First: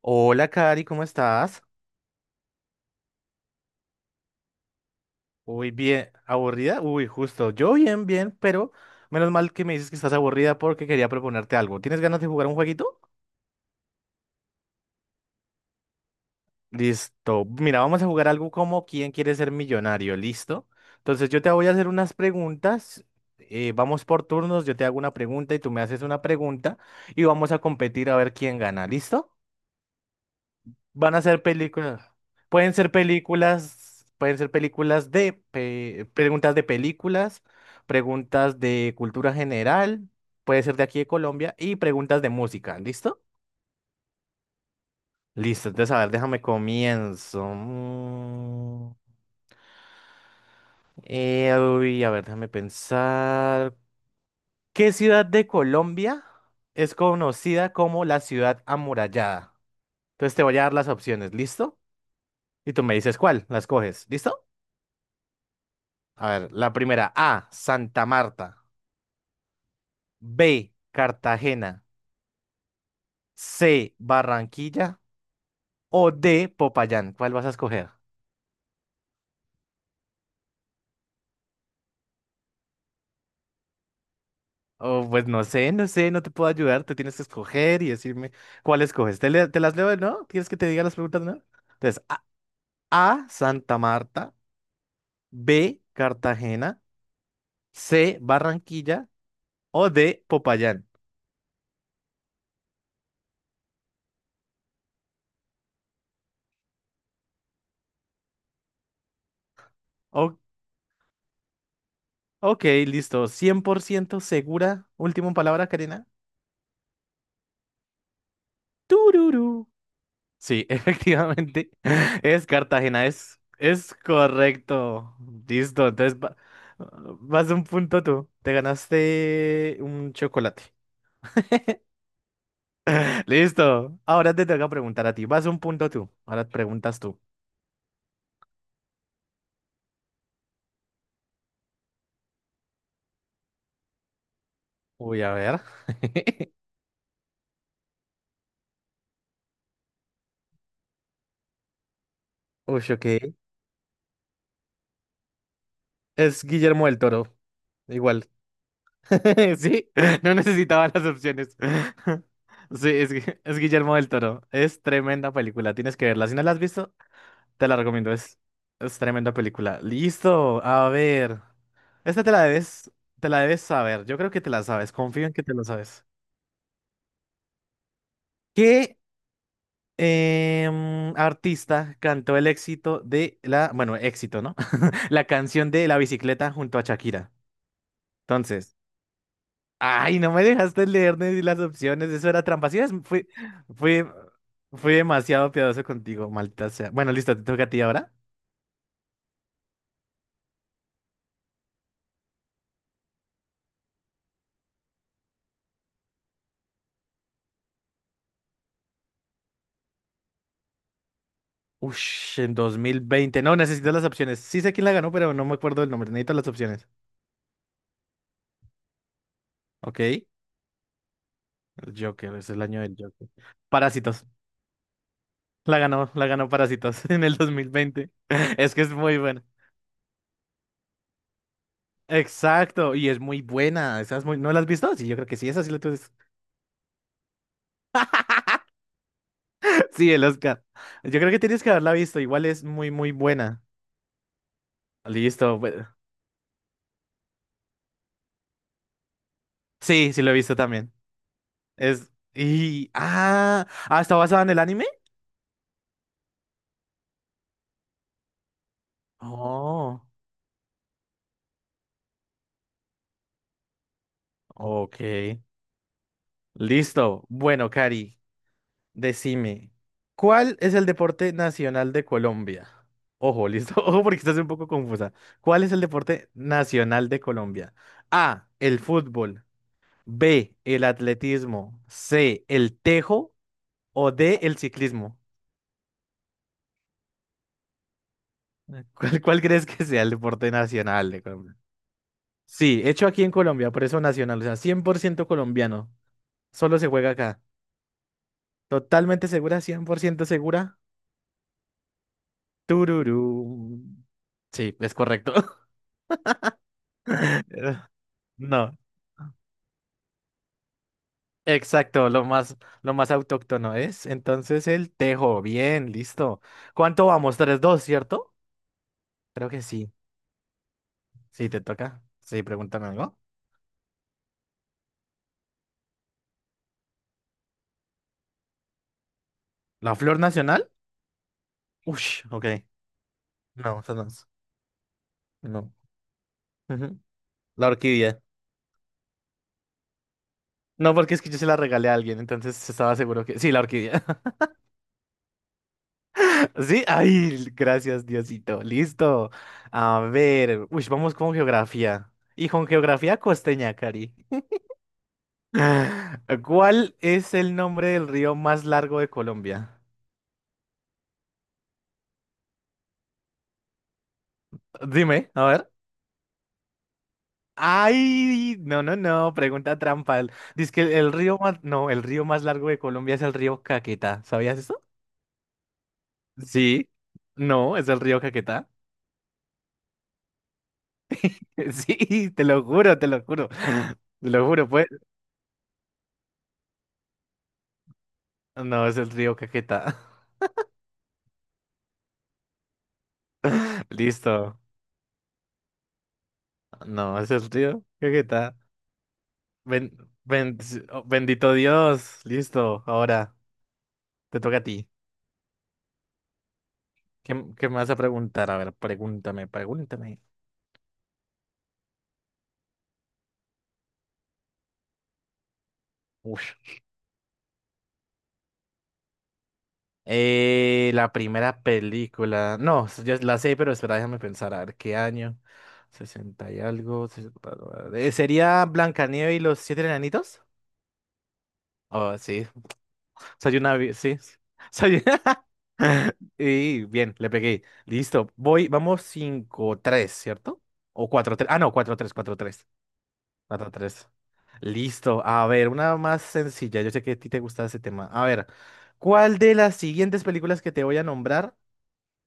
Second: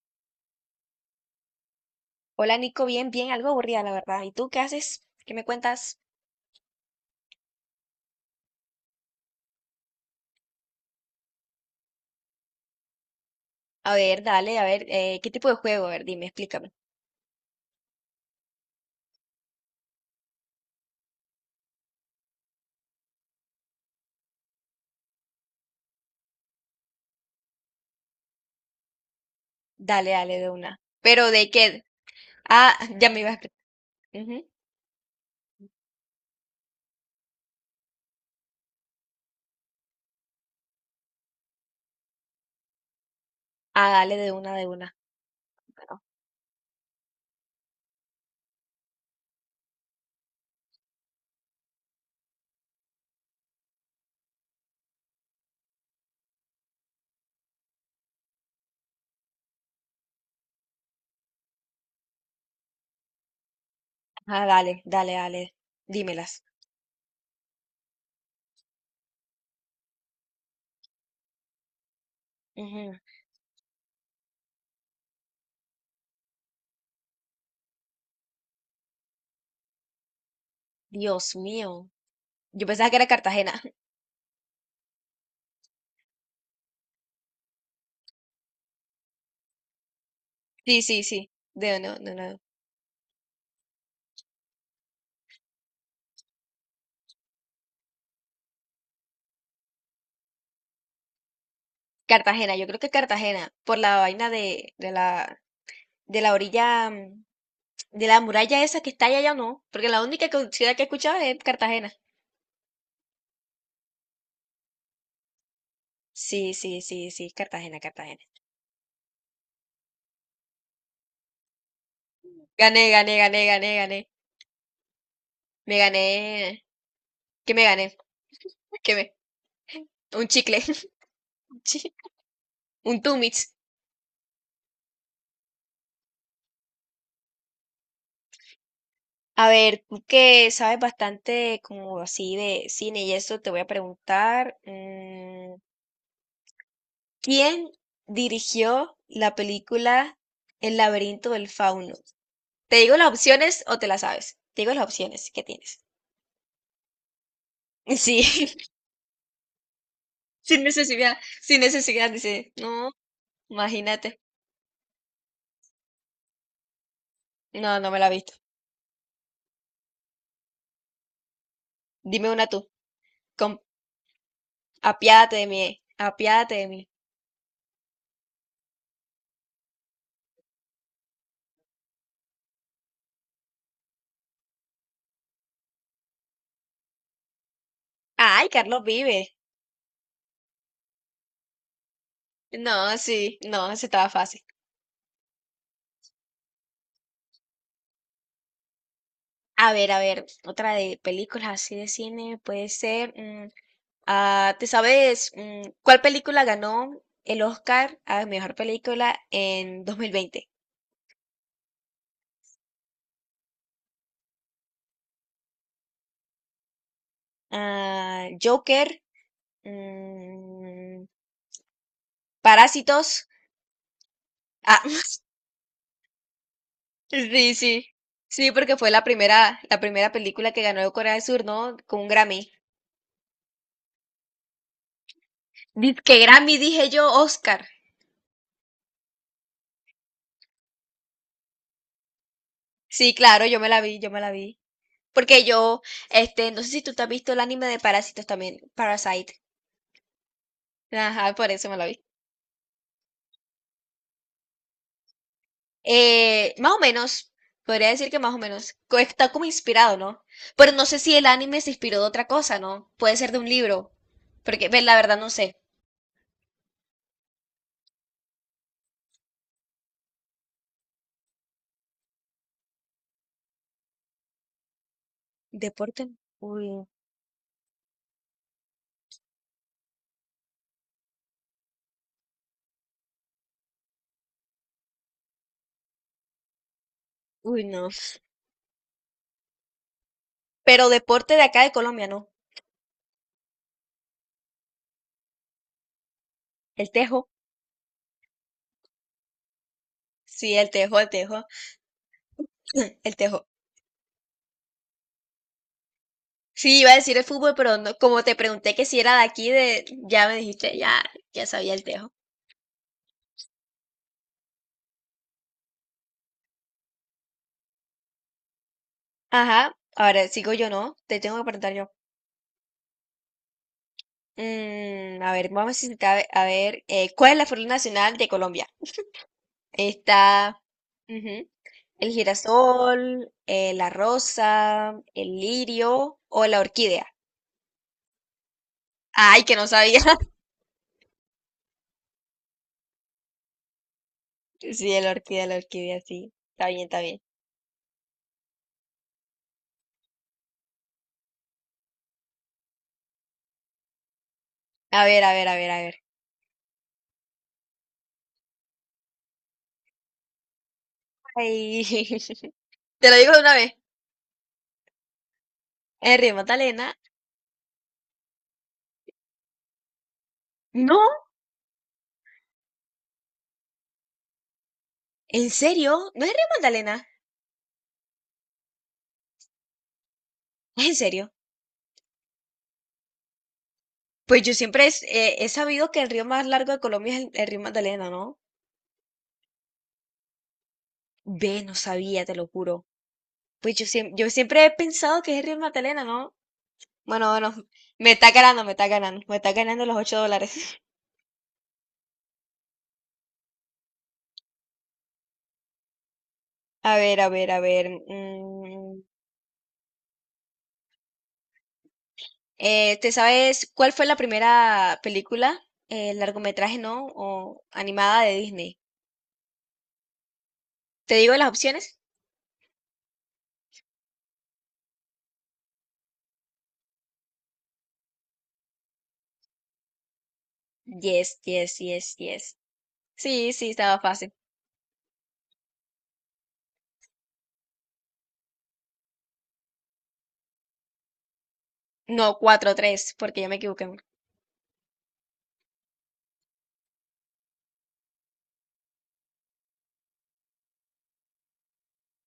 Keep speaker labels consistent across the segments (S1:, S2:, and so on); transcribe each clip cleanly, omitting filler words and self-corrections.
S1: Hola, Cari, ¿cómo estás?
S2: Hola Nico, bien, bien, algo aburrida la verdad. ¿Y tú qué haces? ¿Qué me
S1: Uy,
S2: cuentas?
S1: bien, ¿aburrida? Uy, justo, yo bien, bien, pero menos mal que me dices que estás aburrida porque quería proponerte algo. ¿Tienes ganas de jugar un jueguito?
S2: A ver, dale, a ver, ¿qué tipo de juego? A ver, dime, explícame.
S1: Listo. Mira, vamos a jugar algo como ¿Quién quiere ser millonario? ¿Listo? Entonces yo te voy a hacer unas preguntas. Vamos por turnos, yo te hago una pregunta y tú me haces una pregunta y vamos a competir a ver quién gana. ¿Listo?
S2: Dale, dale de una.
S1: Van a
S2: ¿Pero
S1: ser
S2: de qué?
S1: películas.
S2: Ah,
S1: Pueden ser
S2: ya me iba a explicar.
S1: películas, pueden
S2: Ujú.
S1: ser películas preguntas de películas, preguntas de cultura general, puede ser de aquí de Colombia y preguntas de música, ¿listo?
S2: Ah, dale de una, de una.
S1: Listo, entonces a
S2: Bueno.
S1: ver, déjame comienzo. Uy, a ver, déjame pensar. ¿Qué ciudad de Colombia es conocida como la ciudad amurallada? Entonces te voy a dar las opciones, ¿listo? Y tú me dices cuál, las coges, ¿listo?
S2: Ah, dale, dale, dale.
S1: A
S2: Dímelas.
S1: ver, la primera, A, Santa Marta; B, Cartagena;
S2: Ujú.
S1: C, Barranquilla o D, Popayán. ¿Cuál vas a escoger?
S2: Dios mío. Yo pensaba que era Cartagena.
S1: Oh, pues no sé, no sé, no te puedo ayudar, te tienes que escoger y decirme cuál escoges. Te las leo, ¿no? ¿Quieres que te
S2: Sí,
S1: diga las
S2: sí,
S1: preguntas,
S2: sí.
S1: no?
S2: De no,
S1: Entonces,
S2: no, no.
S1: A, Santa Marta; B, Cartagena; C, Barranquilla o D, Popayán.
S2: Cartagena, yo creo que Cartagena, por la vaina de, de la orilla, de la muralla esa que está allá, ya no, porque
S1: O-
S2: ciudad que he escuchado es Cartagena.
S1: ok, listo, 100% segura. Última palabra, Karina.
S2: Sí, sí, sí, sí, Cartagena, Cartagena.
S1: Tururú. Sí, efectivamente. Es
S2: Gané,
S1: Cartagena,
S2: gané,
S1: es,
S2: gané, gané,
S1: es
S2: gané.
S1: correcto.
S2: Me
S1: Listo, entonces
S2: gané.
S1: vas
S2: ¿Qué
S1: de
S2: me
S1: un
S2: gané?
S1: punto tú. Te
S2: ¿Qué me?
S1: ganaste un
S2: Un chicle.
S1: chocolate.
S2: Un chi- un Tumitz.
S1: Listo. Ahora te toca preguntar a ti. Vas un punto tú. Ahora preguntas tú.
S2: A ver, tú que sabes bastante como así de cine y eso, te voy a preguntar,
S1: Uy, a ver.
S2: ¿quién dirigió la película El laberinto del fauno? ¿Te
S1: Uy,
S2: digo
S1: ok.
S2: las opciones o te las sabes? Te digo las opciones que tienes.
S1: Es Guillermo del Toro.
S2: Sí,
S1: Igual. Sí, no
S2: sin
S1: necesitaba las
S2: necesidad,
S1: opciones.
S2: sin necesidad, dice.
S1: Sí,
S2: No,
S1: es Guillermo del
S2: imagínate.
S1: Toro. Es tremenda película. Tienes que verla. Si no la has visto, te
S2: No,
S1: la
S2: no me la he
S1: recomiendo,
S2: visto.
S1: es tremenda película. Listo, a ver. Esta
S2: Dime una tú.
S1: te la
S2: Com-
S1: debes saber. Yo creo que te la sabes, confío en
S2: apiádate
S1: que
S2: de
S1: te la
S2: mí,
S1: sabes.
S2: apiádate de mí.
S1: ¿Qué artista cantó el éxito de la, bueno, éxito, ¿no? La canción de La bicicleta junto a Shakira.
S2: Ay,
S1: Entonces,
S2: Carlos vive.
S1: ay, no me dejaste leer ni las opciones, eso era trampa.
S2: No,
S1: Sí,
S2: sí, no, se
S1: fui,
S2: estaba fácil.
S1: fui demasiado piadoso contigo, maldita sea. Bueno, listo, te toca a ti ahora.
S2: A ver, otra de películas así de cine puede ser. ¿Te sabes cuál película ganó el Oscar a mejor película en 2020?
S1: Ush, en 2020 no, necesito las opciones. Sí sé quién la ganó, pero no me acuerdo del nombre. Necesito las opciones.
S2: Ah, Joker,
S1: Ok. El
S2: mm,
S1: Joker, es el año del
S2: Parásitos.
S1: Joker. Parásitos.
S2: Ah,
S1: La ganó Parásitos en el dos
S2: sí,
S1: mil
S2: sí.
S1: veinte
S2: Sí,
S1: Es
S2: porque
S1: que
S2: fue
S1: es muy buena.
S2: la primera película que ganó Corea del Sur, ¿no? Con un Grammy.
S1: Exacto, y es muy buena. Esa es muy... ¿No la has visto? Sí, yo creo que sí, esa sí la tienes.
S2: Que Grammy, dije yo, Oscar.
S1: Sí, el Oscar. Yo creo que tienes que haberla visto. Igual es muy, muy
S2: Sí, claro, yo
S1: buena.
S2: me la vi, yo me la vi. Porque
S1: Listo,
S2: yo,
S1: bueno.
S2: no sé si tú te has visto el anime de Parásitos también, Parasite.
S1: Sí, sí lo he visto también.
S2: Ajá, por eso me la vi.
S1: Es... Y... Ah, ah, ¿está basada en el anime?
S2: Más o menos, podría decir que más o menos. Está como inspirado,
S1: Oh,
S2: ¿no? Pero no sé si el anime se inspiró de otra cosa, ¿no? Puede ser de un libro. Porque, ve, la
S1: ok.
S2: verdad, no sé.
S1: Listo. Bueno, Cari, decime, ¿cuál es el deporte nacional de Colombia? Ojo, listo. Ojo porque estás un poco confusa. ¿Cuál es el
S2: Deporte,
S1: deporte
S2: uy,
S1: nacional de Colombia? A, el fútbol; B, el atletismo; C, el tejo; o D, el ciclismo.
S2: uy, no.
S1: ¿Cuál crees que sea el deporte
S2: Pero
S1: nacional de
S2: deporte de
S1: Colombia?
S2: acá de Colombia, ¿no?
S1: Sí, hecho aquí en Colombia, por eso nacional, o sea, 100% colombiano. Solo se
S2: El
S1: juega
S2: tejo.
S1: acá. Totalmente segura, 100%
S2: Sí, el
S1: segura.
S2: tejo, el tejo. El tejo.
S1: Tururú. Sí, es correcto.
S2: Sí, iba a decir el fútbol, pero no, como te pregunté
S1: No.
S2: que si era de aquí, de, ya me dijiste, ya, ya sabía el
S1: Exacto,
S2: tejo.
S1: lo más autóctono es. Entonces el tejo, bien, listo. ¿Cuánto vamos? Tres, dos, ¿cierto? Creo que
S2: Ajá,
S1: sí.
S2: ahora sigo yo, ¿no? Te tengo que
S1: Sí, te
S2: preguntar
S1: toca.
S2: yo.
S1: Sí, pregúntame algo.
S2: A ver, vamos a necesitar, a ver, ¿cuál es la flor nacional de Colombia?
S1: ¿La flor
S2: Está,
S1: nacional?
S2: ujú, el
S1: Ush, ok.
S2: girasol,
S1: No,
S2: la
S1: esa no es.
S2: rosa, el
S1: No.
S2: lirio o la
S1: Ujú.
S2: orquídea.
S1: La orquídea.
S2: Ay, que no sabía.
S1: No, porque es que yo se la regalé a alguien, entonces estaba seguro que... Sí, la orquídea.
S2: Sí, la orquídea, sí. Está bien,
S1: Sí,
S2: está bien.
S1: ay, gracias, Diosito. Listo. A ver, uy, vamos con geografía. Y con geografía costeña, Cari.
S2: A ver, a ver, a ver, a ver.
S1: ¿Cuál es el nombre del río más largo de Colombia?
S2: Ay. Te lo digo de una vez.
S1: Dime, a ver.
S2: En Río Magdalena.
S1: Ay, no, no, no, pregunta trampa. Dice que el,
S2: No,
S1: el río más, no, el río más largo de Colombia es el río Caquetá. ¿Sabías eso?
S2: ¿en serio? ¿No es el río
S1: Sí.
S2: Magdalena?
S1: No, es el río Caquetá.
S2: ¿Es en serio?
S1: Sí, te lo juro, te lo juro. Te
S2: Pues
S1: lo
S2: yo
S1: juro,
S2: siempre
S1: pues.
S2: es- eh, he sabido que el río más largo de Colombia es el río Magdalena, ¿no?
S1: No, es el río Caquetá.
S2: Ve, no sabía, te lo juro. Pues yo, siem- yo
S1: Listo.
S2: siempre he pensado que es el río Magdalena, ¿no?
S1: No,
S2: Bueno,
S1: es el
S2: bueno,
S1: río
S2: me está
S1: Caquetá.
S2: ganando, me está ganando, me está ganando
S1: Ben-
S2: los 8 dólares.
S1: ben- oh, bendito Dios. Listo, ahora te toca a ti.
S2: A ver, a
S1: ¿Qué,
S2: ver, a
S1: qué me
S2: ver.
S1: vas a preguntar? A ver, pregúntame, pregúntame.
S2: ¿Te sabes cuál fue la primera película,
S1: Ush.
S2: largometraje, ¿no? O animada de Disney.
S1: La
S2: ¿Te digo las
S1: primera
S2: opciones?
S1: película. No, ya la sé, pero espera, déjame pensar. A ver, ¿qué año? 60 y algo. 60, ¿sería Blancanieves y los siete enanitos?
S2: Yes, yes, yes,
S1: Oh, sí.
S2: yes. Sí,
S1: Soy
S2: sí,
S1: una...
S2: estaba
S1: Sí.
S2: fácil.
S1: Soy... Y bien, le pegué. Listo. Voy, vamos cinco tres, ¿cierto? O cuatro tres. Ah, no, cuatro tres, cuatro
S2: No,
S1: tres.
S2: 4-3 porque ya me
S1: Mata
S2: equivoqué.
S1: tres. Listo. A ver, una más sencilla. Yo sé que a ti te gusta ese tema. A ver, ¿cuál de las siguientes películas que te voy a nombrar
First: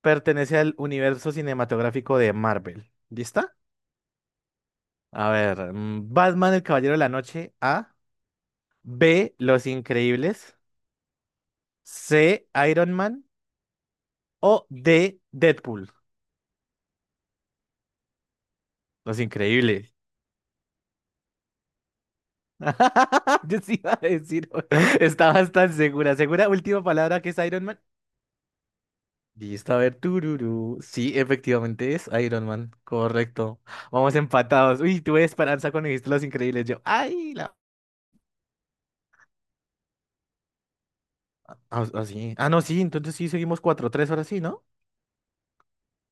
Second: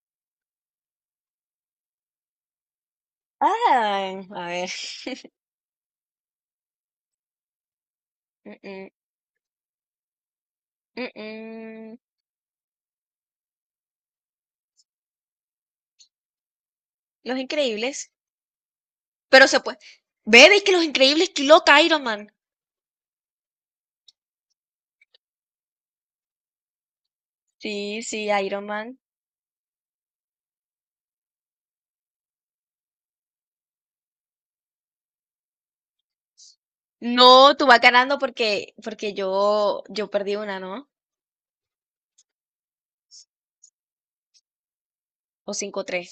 S1: pertenece al universo cinematográfico de Marvel? ¿Lista?
S2: Ah, a ver.
S1: A ver, Batman, el Caballero de la Noche, A;
S2: Mm, mm,
S1: B, Los Increíbles;
S2: mm, mm.
S1: C, Iron Man; o D, Deadpool.
S2: Los Increíbles.
S1: Los
S2: Pero se puede.
S1: Increíbles.
S2: Ve, ve que Los Increíbles pilota Iron Man.
S1: Yo sí iba a decir, estaba tan segura. ¿Segura? Última palabra que es Iron Man.
S2: Sí, sí, Iron Man.
S1: Listo, a ver, tururú. Sí, efectivamente es Iron Man, correcto. Vamos empatados. Uy, tuve esperanza cuando dijiste Los Increíbles. Yo, ay,
S2: No,
S1: la...
S2: tú vas ganando porque, porque yo perdí una, ¿no?
S1: Ah, ah, sí. Ah, no, sí, entonces sí, seguimos cuatro tres ahora sí, ¿no?
S2: O 5-3,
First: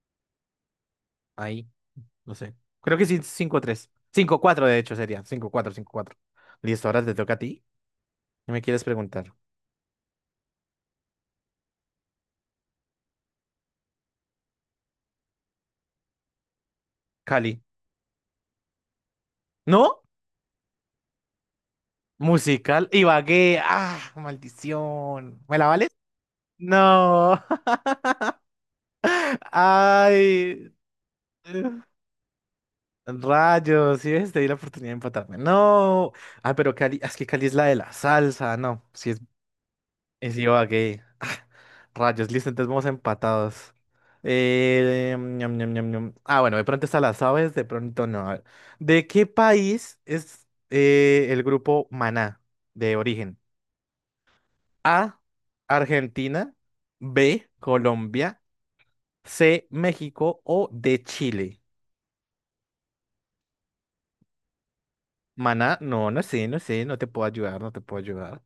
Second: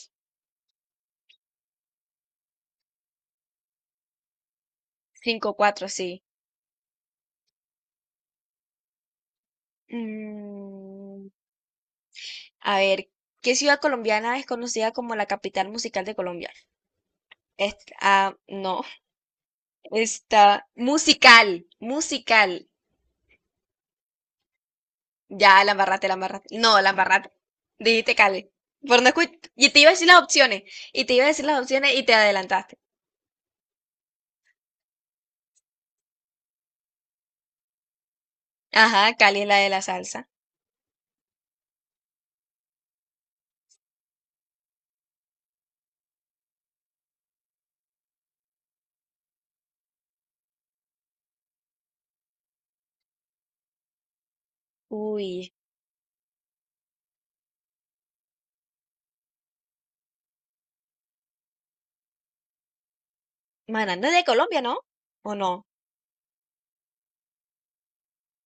S1: Ahí, no sé. Creo que sí, cinco tres, cinco cuatro de hecho, sería. Cinco
S2: cinco
S1: cuatro,
S2: cuatro,
S1: cinco cuatro.
S2: sí.
S1: Listo, ahora te toca a ti. ¿Qué me quieres preguntar?
S2: Mm, a ver, ¿qué ciudad colombiana es conocida como la capital musical de Colombia?
S1: Cali.
S2: Ah, no.
S1: ¿No?
S2: Está musical, musical.
S1: Musical. Ibagué. Ah, maldición. ¿Me
S2: Ya,
S1: la
S2: la
S1: vales?
S2: embarraste, la embarraste. No, la embarraste.
S1: No.
S2: Dijiste Cali. Por no escu- y te iba a decir las opciones.
S1: Ay.
S2: Y te iba a decir las opciones y te adelantaste.
S1: Rayos, sí ves, te di la oportunidad de empatarme. No. Ah, pero Cali, es que Cali es la de la salsa, no. Si
S2: Ajá,
S1: es,
S2: Cali es la de la salsa.
S1: es Ibagué. Ah, rayos, listo, entonces vamos empatados. Ñam, ñam, ñam, ñam. Ah, bueno, de pronto está las aves, de pronto no. A ver. ¿De qué país es el grupo Maná de origen? A,
S2: Uy,
S1: Argentina; B, Colombia; C, México o D, Chile.
S2: Maná no es de Colombia, ¿no? ¿O no?
S1: Maná, no, no sé, no sé, no te puedo ayudar, no te puedo ayudar.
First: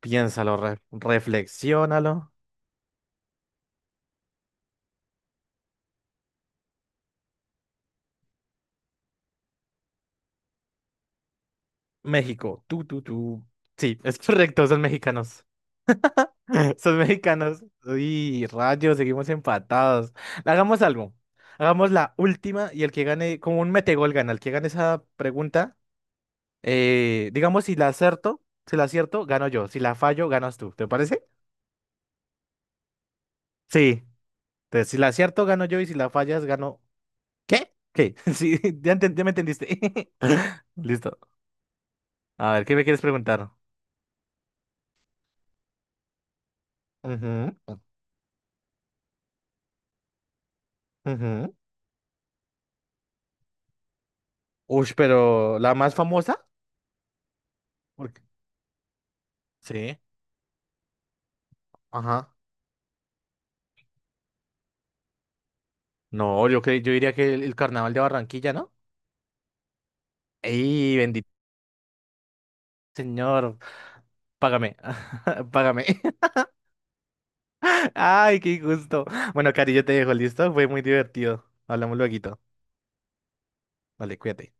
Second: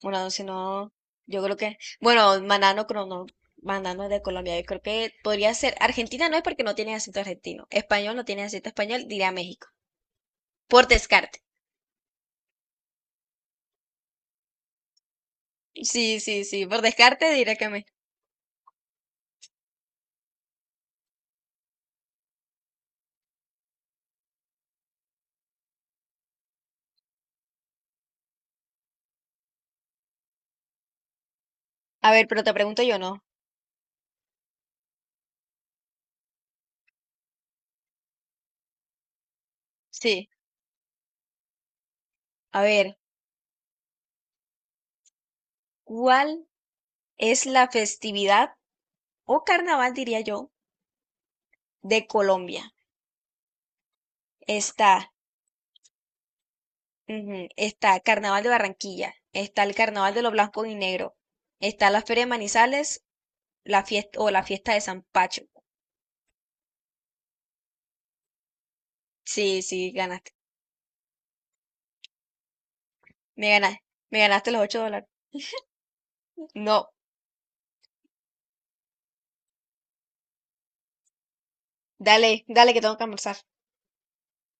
S2: Bueno, si
S1: Piénsalo,
S2: no, yo creo que...
S1: reflexiónalo.
S2: Bueno, Maná no, no, Maná no es de Colombia. Yo creo que podría ser... Argentina no es porque no tiene acento argentino. Español no tiene acento español, diría México. Por descarte.
S1: México, tú, tú, tú. Sí, es correcto, son mexicanos.
S2: Sí, sí, sí. Por
S1: Son
S2: descarte diré
S1: mexicanos.
S2: que México.
S1: Uy, rayos, seguimos empatados. Hagamos algo. Hagamos la última y el que gane, como un metegol gana. El que gane esa pregunta, digamos, si la acierto, si la acierto, gano yo. Si la fallo, ganas tú. ¿Te parece?
S2: A ver, pero te pregunto yo, ¿no?
S1: Sí. Entonces, si la acierto, gano yo y si la fallas, gano. ¿Qué? ¿Qué? Sí, ya, ya me entendiste.
S2: Sí.
S1: Listo. A
S2: A
S1: ver, ¿qué me
S2: ver,
S1: quieres preguntar?
S2: ¿cuál es
S1: Ujú.
S2: la festividad o carnaval, diría yo,
S1: Ujú.
S2: de Colombia? Está,
S1: Ush, pero la más famosa.
S2: ujú, está
S1: Porque...
S2: Carnaval de Barranquilla, está el
S1: Sí.
S2: Carnaval de los Blancos y Negros, está la Feria de
S1: Ajá.
S2: Manizales, la fiesta o la fiesta de San Pacho.
S1: No, yo diría que el carnaval de Barranquilla, ¿no?
S2: Sí, sí, ganaste.
S1: ¡Ey, bendito
S2: Me
S1: señor!
S2: ganaste. Me ganaste los
S1: Págame,
S2: 8 dólares.
S1: págame.
S2: No,
S1: ¡Ay, qué gusto! Bueno, Cari, yo te dejo, ¿listo? Fue muy divertido. Hablamos
S2: dale,
S1: luego.
S2: dale que tengo que almorzar.
S1: Vale, cuídate.